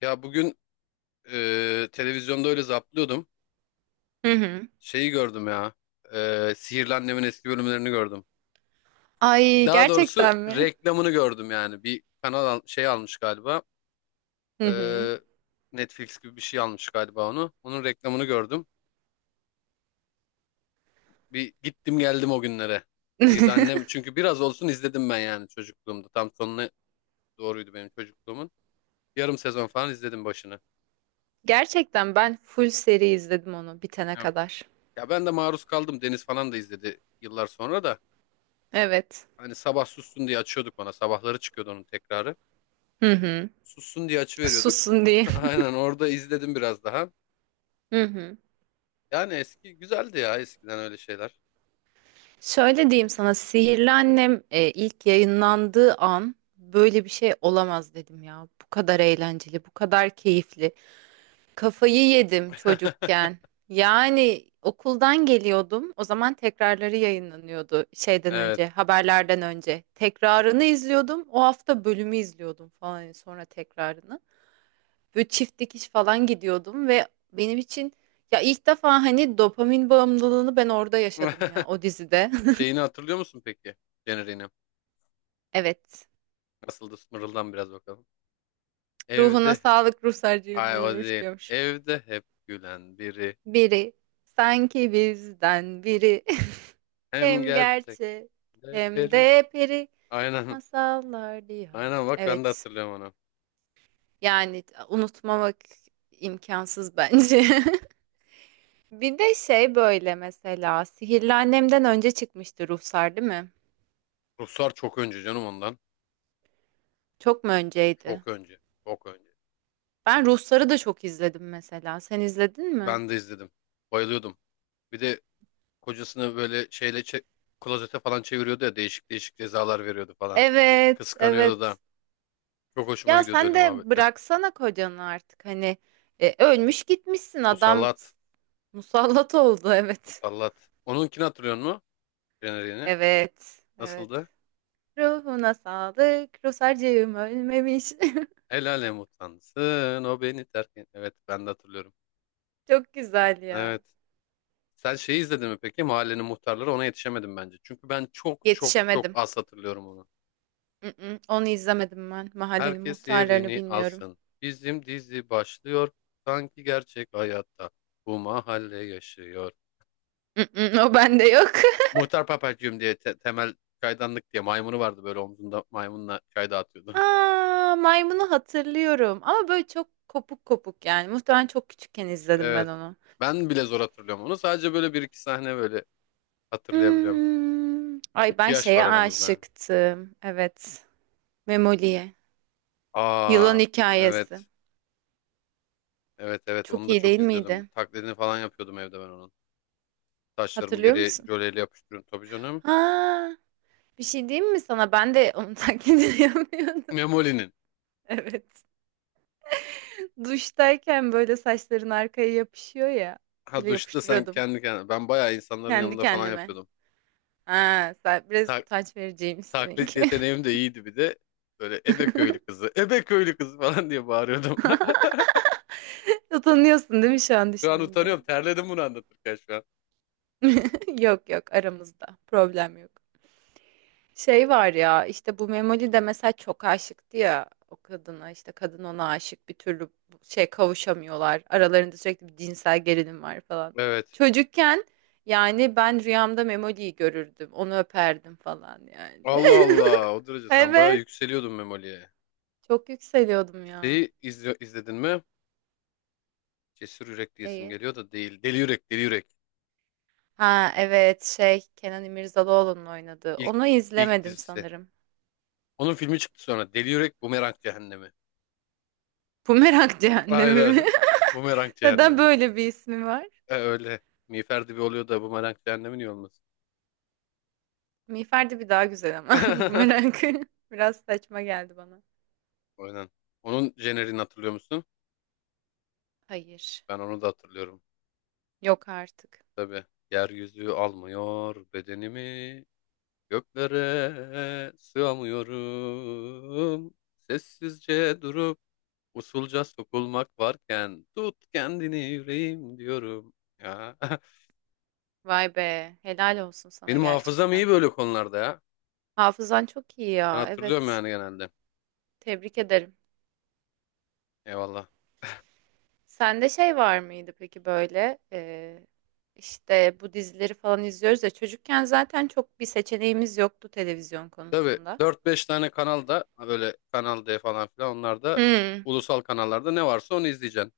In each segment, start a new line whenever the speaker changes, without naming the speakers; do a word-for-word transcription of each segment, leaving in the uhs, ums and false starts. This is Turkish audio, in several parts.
Ya bugün e, televizyonda öyle zaplıyordum.
Hı hı.
Şeyi gördüm ya. E, Sihirli Annem'in eski bölümlerini gördüm.
Ay
Daha doğrusu
gerçekten mi?
reklamını gördüm yani. Bir kanal al- şey almış galiba. E,
Hı hı.
Netflix gibi bir şey almış galiba onu. Onun reklamını gördüm. Bir gittim geldim o günlere. Sihirli Annem çünkü biraz olsun izledim ben yani çocukluğumda. Tam sonuna doğruydu benim çocukluğumun. Yarım sezon falan izledim başını.
Gerçekten ben full seri izledim onu bitene
Yok.
kadar.
Ya ben de maruz kaldım. Deniz falan da izledi yıllar sonra da.
Evet.
Hani sabah sussun diye açıyorduk bana. Sabahları çıkıyordu onun tekrarı.
Hı hı.
Sussun diye açıveriyorduk.
Sussun diye.
Aynen orada izledim biraz daha.
Hı hı.
Yani eski güzeldi ya, eskiden öyle şeyler.
Şöyle diyeyim sana Sihirli Annem e, ilk yayınlandığı an böyle bir şey olamaz dedim ya. Bu kadar eğlenceli, bu kadar keyifli. Kafayı yedim çocukken. Yani okuldan geliyordum. O zaman tekrarları yayınlanıyordu şeyden
Evet.
önce, haberlerden önce. Tekrarını izliyordum. O hafta bölümü izliyordum falan yani sonra tekrarını. Böyle çift dikiş falan gidiyordum ve benim için ya ilk defa hani dopamin bağımlılığını ben orada yaşadım ya o dizide.
Şeyini hatırlıyor musun peki? Jeneriğini.
Evet.
Nasıldı? Mırıldan biraz bakalım.
Ruhuna
Evde.
sağlık ruhsarcığım
Hayır, o
ölmüş
değil.
diyormuş.
Evde hep gülen biri.
Biri sanki bizden biri
Hem
hem
gerçek.
gerçek
De
hem
peri.
de peri.
Aynen.
Masallar diyor.
Aynen, bak ben de
Evet.
hatırlıyorum onu.
Yani unutmamak imkansız bence. Bir de şey böyle mesela Sihirli Annem'den önce çıkmıştı Ruhsar değil mi?
Ruslar çok önce canım ondan.
Çok mu önceydi?
Çok önce. Çok önce.
Ben Ruhsar'ı da çok izledim mesela. Sen izledin mi?
Ben de izledim. Bayılıyordum. Bir de kocasını böyle şeyle çe- klozete falan çeviriyordu ya, değişik değişik cezalar veriyordu falan.
Evet,
Kıskanıyordu da.
evet.
Çok hoşuma
Ya
gidiyordu
sen
öyle
de
muhabbetler.
bıraksana kocanı artık. Hani e, ölmüş gitmişsin adam
Musallat.
musallat oldu evet.
Musallat. Onunkini hatırlıyor musun? Jeneriğini.
Evet, evet.
Nasıldı?
Ruhuna sağlık. Ruhsarcığım ölmemiş.
El alem utansın o beni terk et. Evet, ben de hatırlıyorum.
Çok güzel ya.
Evet. Sen şeyi izledin mi peki? Mahallenin muhtarları, ona yetişemedim bence. Çünkü ben çok çok çok
Yetişemedim.
az hatırlıyorum onu.
Mm-mm, onu izlemedim ben. Mahallenin
Herkes
muhtarlarını
yerini
bilmiyorum.
alsın. Bizim dizi başlıyor. Sanki gerçek hayatta bu mahalle yaşıyor.
Mm-mm, o bende yok.
Muhtar Papacığım diye, te- temel çaydanlık diye maymunu vardı, böyle omzunda maymunla çay dağıtıyordu.
Aa, maymunu hatırlıyorum. Ama böyle çok kopuk kopuk yani. Muhtemelen çok küçükken izledim ben
Evet.
onu.
Ben bile zor hatırlıyorum onu. Sadece böyle bir iki sahne böyle hatırlayabiliyorum.
Hmm. Ay
İki
ben
yaş var
şeye
aramızda.
aşıktım. Evet. Memoli'ye. Yılan
Aa,
hikayesi.
evet. Evet, evet,
Çok
onu da
iyi
çok
değil
izliyordum.
miydi?
Taklidini falan yapıyordum evde ben onun. Taşlarımı
Hatırlıyor
geriye
musun?
jöleyle yapıştırıyorum tabii canım.
Ha, bir şey diyeyim mi sana? Ben de onu taklidini yapıyordum.
Memoli'nin.
Evet. Duştayken böyle saçların arkaya yapışıyor ya.
Ha,
Böyle
duşta sen
yapıştırıyordum
kendi kendine. Ben bayağı insanların
kendi
yanında falan
kendime.
yapıyordum.
Ha, sen biraz
Tak
utanç vereceğim
Taklit
seninki.
yeteneğim de iyiydi bir de. Böyle Ebe köylü kızı, Ebe köylü kızı falan diye bağırıyordum.
Utanıyorsun değil mi şu an
Şu an
düşününce?
utanıyorum. Terledim bunu anlatırken şu an.
Yok yok aramızda. Problem yok. Şey var ya işte bu Memoli de mesela çok aşıktı ya o kadına işte kadın ona aşık bir türlü bu- şey kavuşamıyorlar. Aralarında sürekli bir cinsel gerilim var falan.
Evet.
Çocukken yani ben rüyamda Memoli'yi görürdüm. Onu öperdim falan yani.
Allah Allah. O derece sen bayağı
Evet.
yükseliyordun Memoli'ye.
Çok yükseliyordum ya.
Şeyi izle- izledin mi? Cesur Yürek diyesim
Neyi?
geliyor da, değil. Deli Yürek, Deli Yürek.
Ha evet şey Kenan İmirzalıoğlu'nun oynadığı.
İlk,
Onu
ilk
izlemedim
dizisi.
sanırım.
Onun filmi çıktı sonra. Deli Yürek, Bumerang Cehennemi.
Bumerang Cehennemi mi?
Aynen. Bumerang
Neden
Cehennemi.
böyle bir ismi var?
E, öyle. Miğfer dibi oluyor da Bumerang Cehennemi niye olmasın?
Miğfer bir daha güzel ama bu merak biraz saçma geldi bana.
Aynen. Onun jenerini hatırlıyor musun?
Hayır.
Ben onu da hatırlıyorum.
Yok artık.
Tabii. Yeryüzü almıyor bedenimi. Göklere sığamıyorum. Sessizce durup usulca sokulmak varken, tut kendini yüreğim diyorum. Ya,
Vay be. Helal olsun sana
benim hafızam iyi
gerçekten.
böyle konularda ya.
Hafızan çok iyi
Ben
ya.
hatırlıyorum
Evet.
yani genelde.
Tebrik ederim.
Eyvallah.
Sende şey var mıydı peki böyle e, işte bu dizileri falan izliyoruz ya çocukken zaten çok bir seçeneğimiz yoktu televizyon
Tabii
konusunda.
dört beş tane kanalda, böyle Kanal D falan filan, onlarda
Hmm.
ulusal kanallarda ne varsa onu izleyeceksin.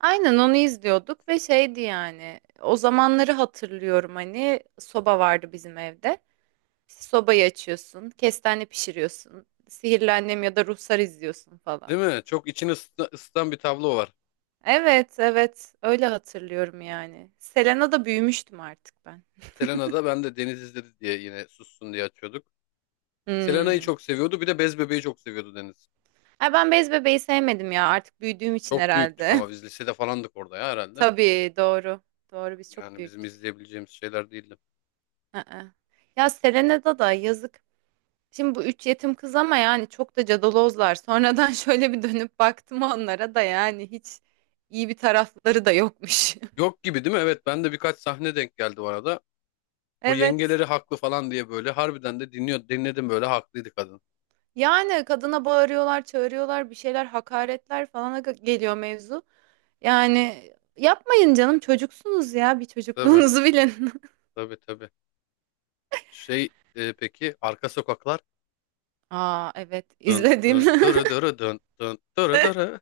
Aynen onu izliyorduk ve şeydi yani o zamanları hatırlıyorum hani soba vardı bizim evde. Sobayı açıyorsun, kestane pişiriyorsun, sihirli annem ya da ruhsar izliyorsun
Değil
falan.
mi? Çok içini ısıta- ısıtan bir tablo var.
Evet, evet, öyle hatırlıyorum yani. Selena'da büyümüştüm artık ben.
Selena'da ben de Deniz izledi diye yine sussun diye açıyorduk. Selena'yı
Hmm.
çok seviyordu. Bir de Bez Bebe'yi çok seviyordu Deniz.
Ay ben Bez Bebeği sevmedim ya artık büyüdüğüm için
Çok büyüktük
herhalde.
ama biz, lisede falandık orada ya herhalde.
Tabii doğru. Doğru biz çok
Yani bizim
büyüktük.
izleyebileceğimiz şeyler değildi.
Aa. Ya Selena'da da yazık. Şimdi bu üç yetim kız ama yani çok da cadalozlar. Sonradan şöyle bir dönüp baktım onlara da yani hiç iyi bir tarafları da yokmuş.
Yok gibi, değil mi? Evet, ben de birkaç sahne denk geldi bu arada. O
Evet.
yengeleri haklı falan diye, böyle harbiden de dinliyor dinledim, böyle haklıydı kadın.
Yani kadına bağırıyorlar, çağırıyorlar, bir şeyler hakaretler falana ge- geliyor mevzu. Yani yapmayın canım çocuksunuz ya bir
Tabii,
çocukluğunuzu bilin.
tabii tabii. Şey e, peki, arka sokaklar
Aa evet
dın dın
izledim.
dırı dırı dın dın dırı dırı.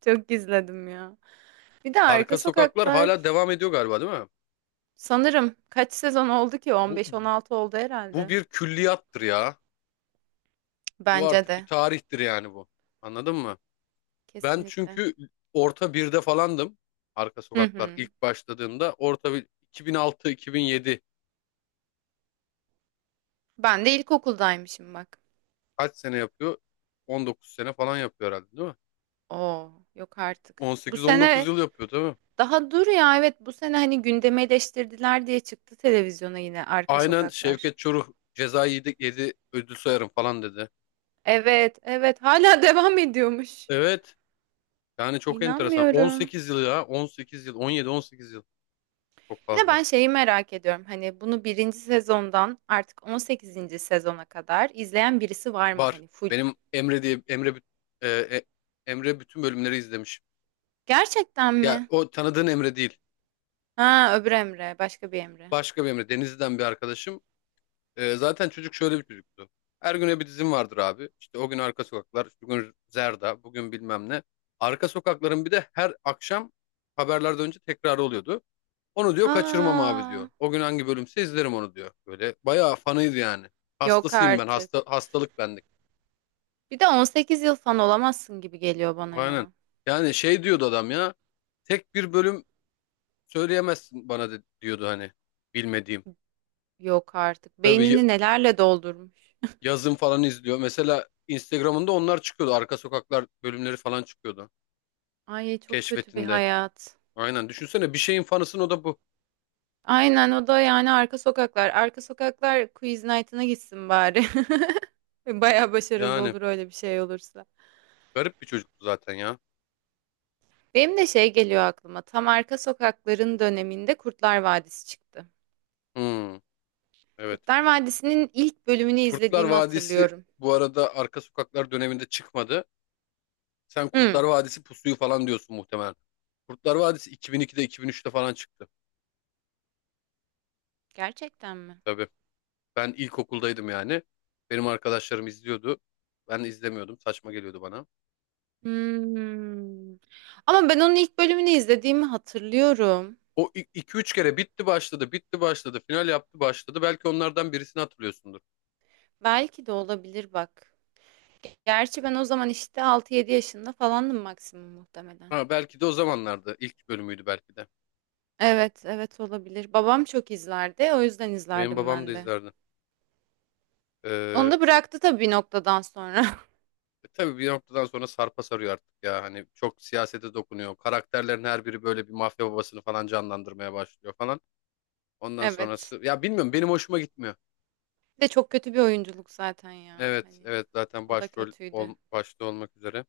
Çok izledim ya. Bir de Arka
Arka Sokaklar hala
Sokaklar
devam ediyor galiba, değil mi?
sanırım kaç sezon oldu ki?
Bu
on beş on altı oldu
bu
herhalde.
bir külliyattır ya. Bu
Bence
artık bir
de
tarihtir yani bu. Anladın mı? Ben
kesinlikle.
çünkü orta birde falandım. Arka
Hı
Sokaklar
hı.
ilk başladığında orta bir. iki bin altı-iki bin yedi,
Ben de ilkokuldaymışım bak.
kaç sene yapıyor? on dokuz sene falan yapıyor herhalde, değil mi?
Oo yok artık. Bu
on sekiz on dokuz
sene
yıl yapıyor değil mi?
daha dur ya, evet bu sene hani gündeme eleştirdiler diye çıktı televizyona yine Arka
Aynen,
Sokaklar.
Şevket Çoruh ceza yedi, yedi ödül sayarım falan dedi.
Evet evet hala devam ediyormuş.
Evet, yani çok enteresan.
İnanmıyorum.
on sekiz yıl ya, on sekiz yıl, on yedi on sekiz yıl, çok
Bir de
fazla.
ben şeyi merak ediyorum hani bunu birinci sezondan artık on sekizinci sezona kadar izleyen birisi var mı
Var.
hani full?
Benim Emre diye, Emre Büt- e, e, Emre bütün bölümleri izlemiş.
Gerçekten
Ya,
mi?
o tanıdığın Emre değil.
Ha öbür Emre başka bir Emre.
Başka bir Emre. Denizli'den bir arkadaşım. Ee, zaten çocuk şöyle bir çocuktu. Her güne bir dizim vardır abi. İşte o gün Arka Sokaklar, bugün Zerda, bugün bilmem ne. Arka Sokaklar'ın bir de her akşam haberlerden önce tekrarı oluyordu. Onu diyor kaçırmam abi
Aa,
diyor. O gün hangi bölümse izlerim onu diyor. Böyle bayağı fanıydı yani.
yok
Hastasıyım ben. Hasta,
artık.
hastalık bendik.
Bir de on sekiz yıl fan olamazsın gibi geliyor bana
Aynen.
ya.
Yani şey diyordu adam ya. Tek bir bölüm söyleyemezsin bana de- diyordu hani. Bilmediğim.
Yok artık.
Tabii y-
Beynini nelerle doldurmuş.
yazın falan izliyor. Mesela Instagram'ında onlar çıkıyordu. Arka Sokaklar bölümleri falan çıkıyordu,
Ay çok kötü bir
keşfetinde.
hayat.
Aynen. Düşünsene bir şeyin fanısın, o da bu.
Aynen o da yani arka sokaklar. Arka sokaklar quiz night'ına gitsin bari. Baya başarılı
Yani
olur öyle bir şey olursa.
garip bir çocuktu zaten ya.
Benim de şey geliyor aklıma. Tam arka sokakların döneminde Kurtlar Vadisi çıktı.
Hmm, evet.
Kurtlar Vadisi'nin ilk bölümünü
Kurtlar
izlediğimi
Vadisi
hatırlıyorum.
bu arada Arka Sokaklar döneminde çıkmadı. Sen
Hmm,
Kurtlar Vadisi Pusu'yu falan diyorsun muhtemelen. Kurtlar Vadisi iki bin ikide, iki bin üçte falan çıktı.
gerçekten mi?
Tabii. Ben ilkokuldaydım yani. Benim arkadaşlarım izliyordu. Ben izlemiyordum. Saçma geliyordu bana.
Hmm. Ama ben onun ilk bölümünü izlediğimi hatırlıyorum.
O iki üç kere bitti başladı, bitti başladı, final yaptı başladı. Belki onlardan birisini hatırlıyorsundur.
Belki de olabilir bak. Gerçi ben o zaman işte altı yedi yaşında falandım maksimum muhtemelen.
Ha, belki de o zamanlarda ilk bölümüydü belki de.
Evet, evet olabilir. Babam çok izlerdi. O yüzden
Benim
izlerdim
babam da
ben de.
izlerdi.
Onu
Ee,
da bıraktı tabii bir noktadan sonra.
e, tabii bir noktadan sonra sarpa sarıyor artık ya. Hani çok siyasete dokunuyor. Karakterlerin her biri böyle bir mafya babasını falan canlandırmaya başlıyor falan. Ondan
Evet.
sonrası ya, bilmiyorum, benim hoşuma gitmiyor.
Bir de çok kötü bir oyunculuk zaten ya.
Evet,
Hani
evet, zaten
o da
başrol
kötüydü.
ol, başta olmak üzere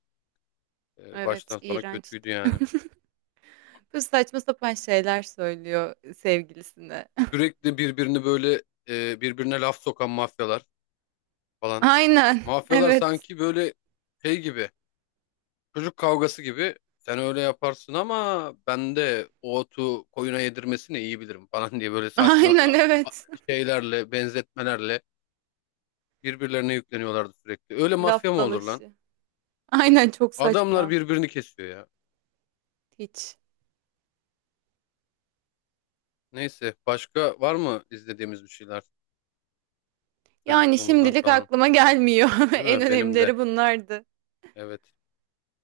e,
Evet,
baştan sonra kötüydü
iğrençti.
yani.
Kız saçma sapan şeyler söylüyor sevgilisine.
Sürekli birbirini böyle e, birbirine laf sokan mafyalar falan.
Aynen.
Mafyalar
Evet.
sanki böyle şey gibi, çocuk kavgası gibi, sen öyle yaparsın ama ben de o otu koyuna yedirmesini iyi bilirim falan diye, böyle saçma
Aynen
ya-
evet.
şeylerle, benzetmelerle birbirlerine yükleniyorlardı sürekli. Öyle mafya
Laf
mı olur lan?
dalaşı. Aynen çok
Adamlar
saçma.
birbirini kesiyor ya.
Hiç.
Neyse, başka var mı izlediğimiz bir şeyler
Yani
çocukluğumuzdan
şimdilik
kalan?
aklıma gelmiyor.
Değil
En
mi? Benim de.
önemlileri bunlardı.
Evet.